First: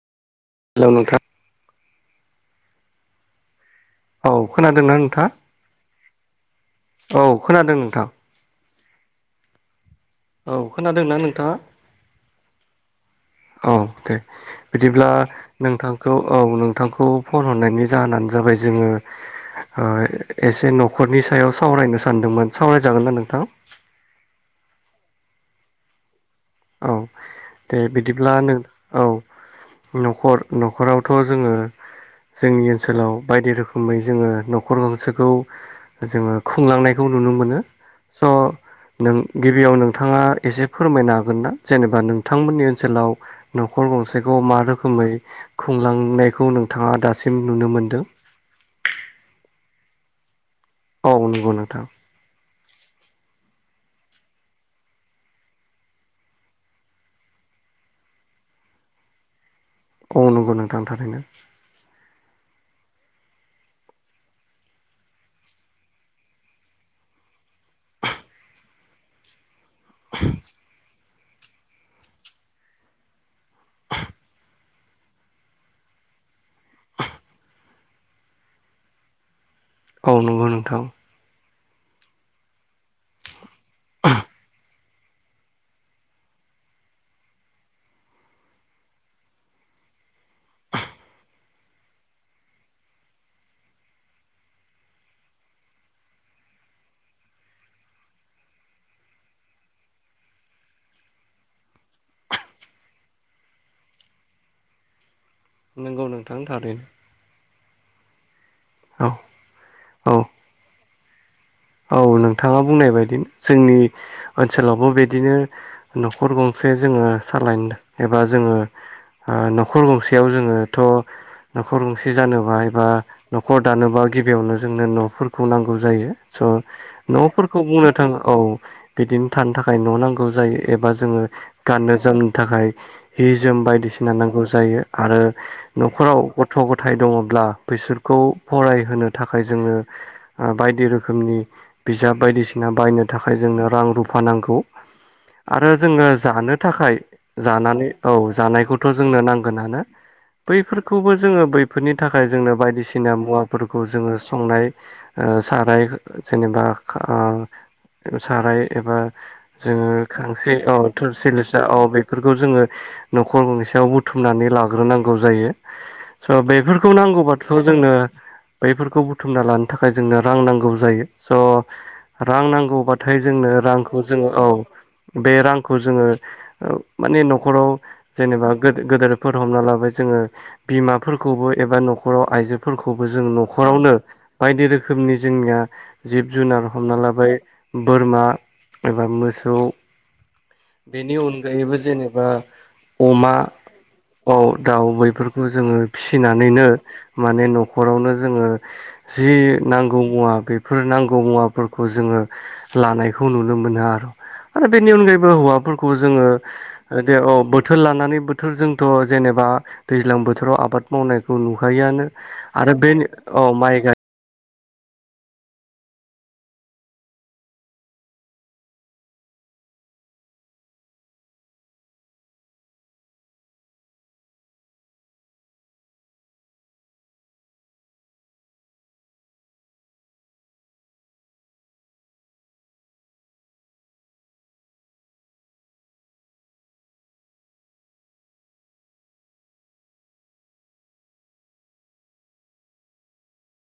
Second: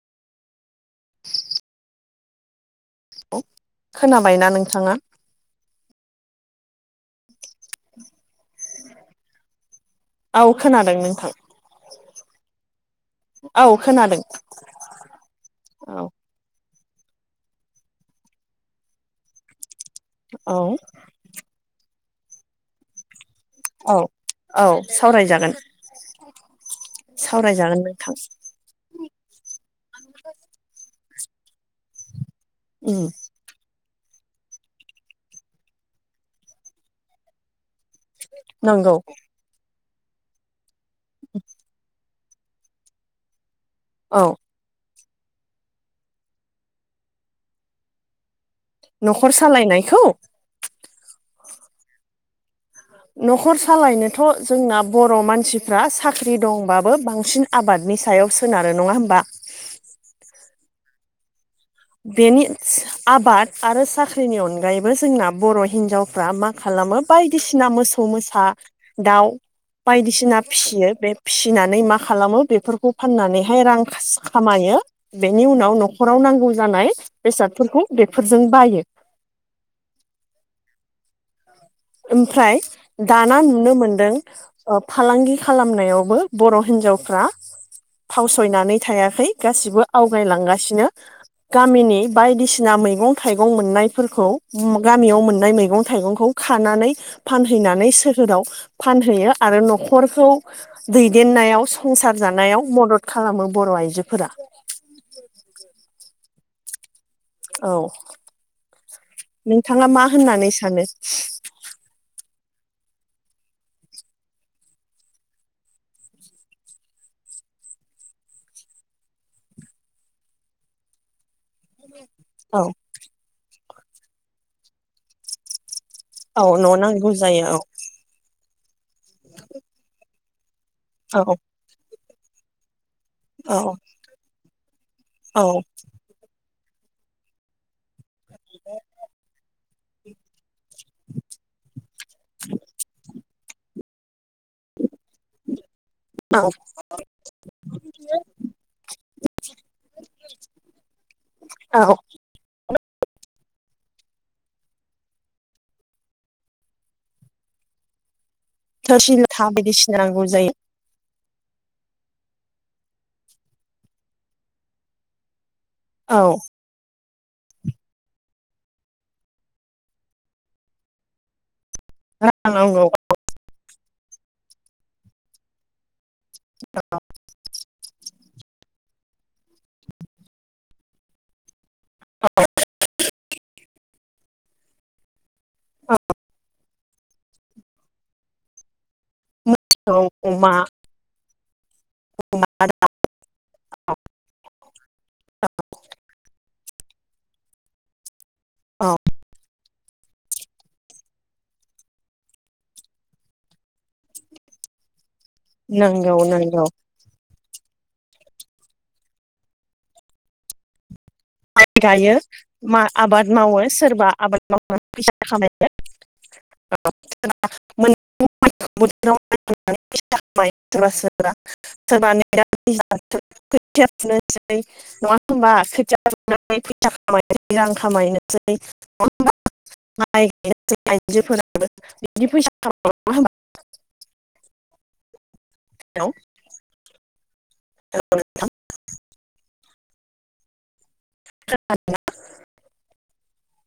[unintelligible] औ औ खोनादोंना नोंथाङा औ खोनादों नोंथां औ खोनादों खोनादोंना नोंथां नोंथाङा औ दे बिदिब्ला नोंथांखौ औ नों नोथांखौ फन हरनायनि जाहोनानो जाबाय जोङो औ एसे न'खरनि सायाव सावरायनो सानदोंमोन सावरायजागोन ना नोंथां? औ औ सावरायजागोन? औ दे सावरायजागोन नोंथां बिदिबब्ला। औ न'खर न'खराव थ' जोङो जोंनि उम ओनसोलाव बायदि रोखोमनि जोङो न'खर गंसेखौ जोङो खुंलांनायखौ नुनो मोनो। स' नंगौ नों गिबियाव नोंथाङा एसे फोरमायनो हागोन ना? जेनेबा नों बिथांमोननि ओनसोलाव न'खर औ गंसेखौ मा रोखोमै खुंलांनायखौ नोंथाङा दासिम नुनो मोनदों? न'खर सालायनायखौ? औ नंगौ नोंथां। न'खर सालायनोथ' जोंना बर' मानसिफ्रा साख्रि दंबाबो बांसिन आबाद नि सायाव सोनारो नङा होमबा? औ नंगौ नोंथां थारैनो बेनि आबाद आरो साख्रिनि अनगायैबो जोंना बर' हिनजावफ्रा मा खालामो बायदिसिना मोसौ मोसा दाउ बायदिसिना फिसिनो बे फिसिनानै मा खालामो बेफोरखौ फाननानैहाय रां खामायो बेनि उनाव न'खराव नांगौ जानाय बेसादफोरखौ बेफोरजों बायो औ नंगौ नोंथां। ओमफ्राय दाना नुनो मोनदों। फालांगि खालामनायावबो बर' हिनजाव हिनजावफ्रा फावसयनानै थायाखै गासिबो आवगायलांगासिनो। गामिनि बायदिसिना मैगं थाइगं मोननायफोरखौ गामियाव मोननाय मैगं थाइगंखौ खानानै फानहैनानै सोहोराव फानहैयो आरो न'खरखौ दैदेन नायाव संसार जानायाव मदद खालामो बर' आइजोफोरा [inaudible] [inaudible] औ! औ नोंथाङा मा औ होननानै सानो? औ नोंथाङा बुंनाय बायदि जोंनि ओनसोलावबो बिदिनो न'खर गंसे जोङो सालायनो एबा जोङो न'खर गंसेयाव जोङोथ' न'खर गंसे जानोबा औ एबा न'खर दानोबा गिबियावनो जोंनो न'फोरखौ नांगौ जायो। औ न' स' नांगौ जायो औ न'फोरखौ बुंनो थाङोबा औ! बिदिनो थानो थाखाय न' नांगौ जायो एबा जोङो औ गाननो जोमनो थाखाय हि जोम औ बायदिसिना नांगौ जायो आरो औ न'खराव गथ' गथाय दङब्ला। बिसोरखौ फरायहोनो थाखाय जोङो बायदि रोखोमनि बिजाब बायदिसिना बायनो थाखाय जोंनो रां रुफा नांगौ। आरो जोङो औ जानो थाखाय जानानै औ जानायखौथ' जोंनो नांगोनानो। बैफोरखौबो जोङो बैफोरनि औ थाखाय जोंनो बायदिसिना बायसिना मुवाफोरखौ जोङो संनाय सारायाव। जेनेबा साराय एबा थोरसि लथा जोङो बायदिसिना नांगौ जायो खांख्रि औ थोरसि लसा औ बेफोरखौ बेखौ जोङो न'खर गंसेयाव बुथुमनानै लाग्रोनांगौ औ जायो। बेफोरखौ नांगौ आबादखौ जोंनो बफोरखौ बुथुमना लानो थाखाय जोंनो रां नांगौ जायो स' रां नांगौबाथाय जोंनो रांखौ जोङो औ बे रांखौ जोङो माने न'खराव,, जेनेबा गोदोरफोर हमना लाबो जोङो -बिमाफोरखौबो एबा न'खराव आइजोफोरखौबो जों न'खरावनो बायदि रोखोमनि जोंनिया,, जिब जुनार हमना लाबाय बोरमा, एबा मोसौ औ अमा बेनि अनगायैबो,, जेनेबा अमा दाउ बैफोरखौ जोङो फिसि,, फिसिनानैनो माने न'खरावनो जोङो औ जि नांगौ मुवा बे फोर नांगौ मुवाफोरखौ जोङो लानायखौ नुनो मोनो आरो आरो बेनि अनगायैबो हौवाफोरखौ नंगौ जोङो नंगौ औ बोथोर लानानै बोथोर जोंथ' जेनेबा दैज्लां बोथोराव आबाद मावनाय खौ नुखायोआनो गायो आरो मा बे आबाद औ मावो माइ गाय [unintelligible] [unintelligible] [unintelligible] [unintelligible] [unintelligible] [inaudible] [unintelligible] [unintelligible] [unintelligible]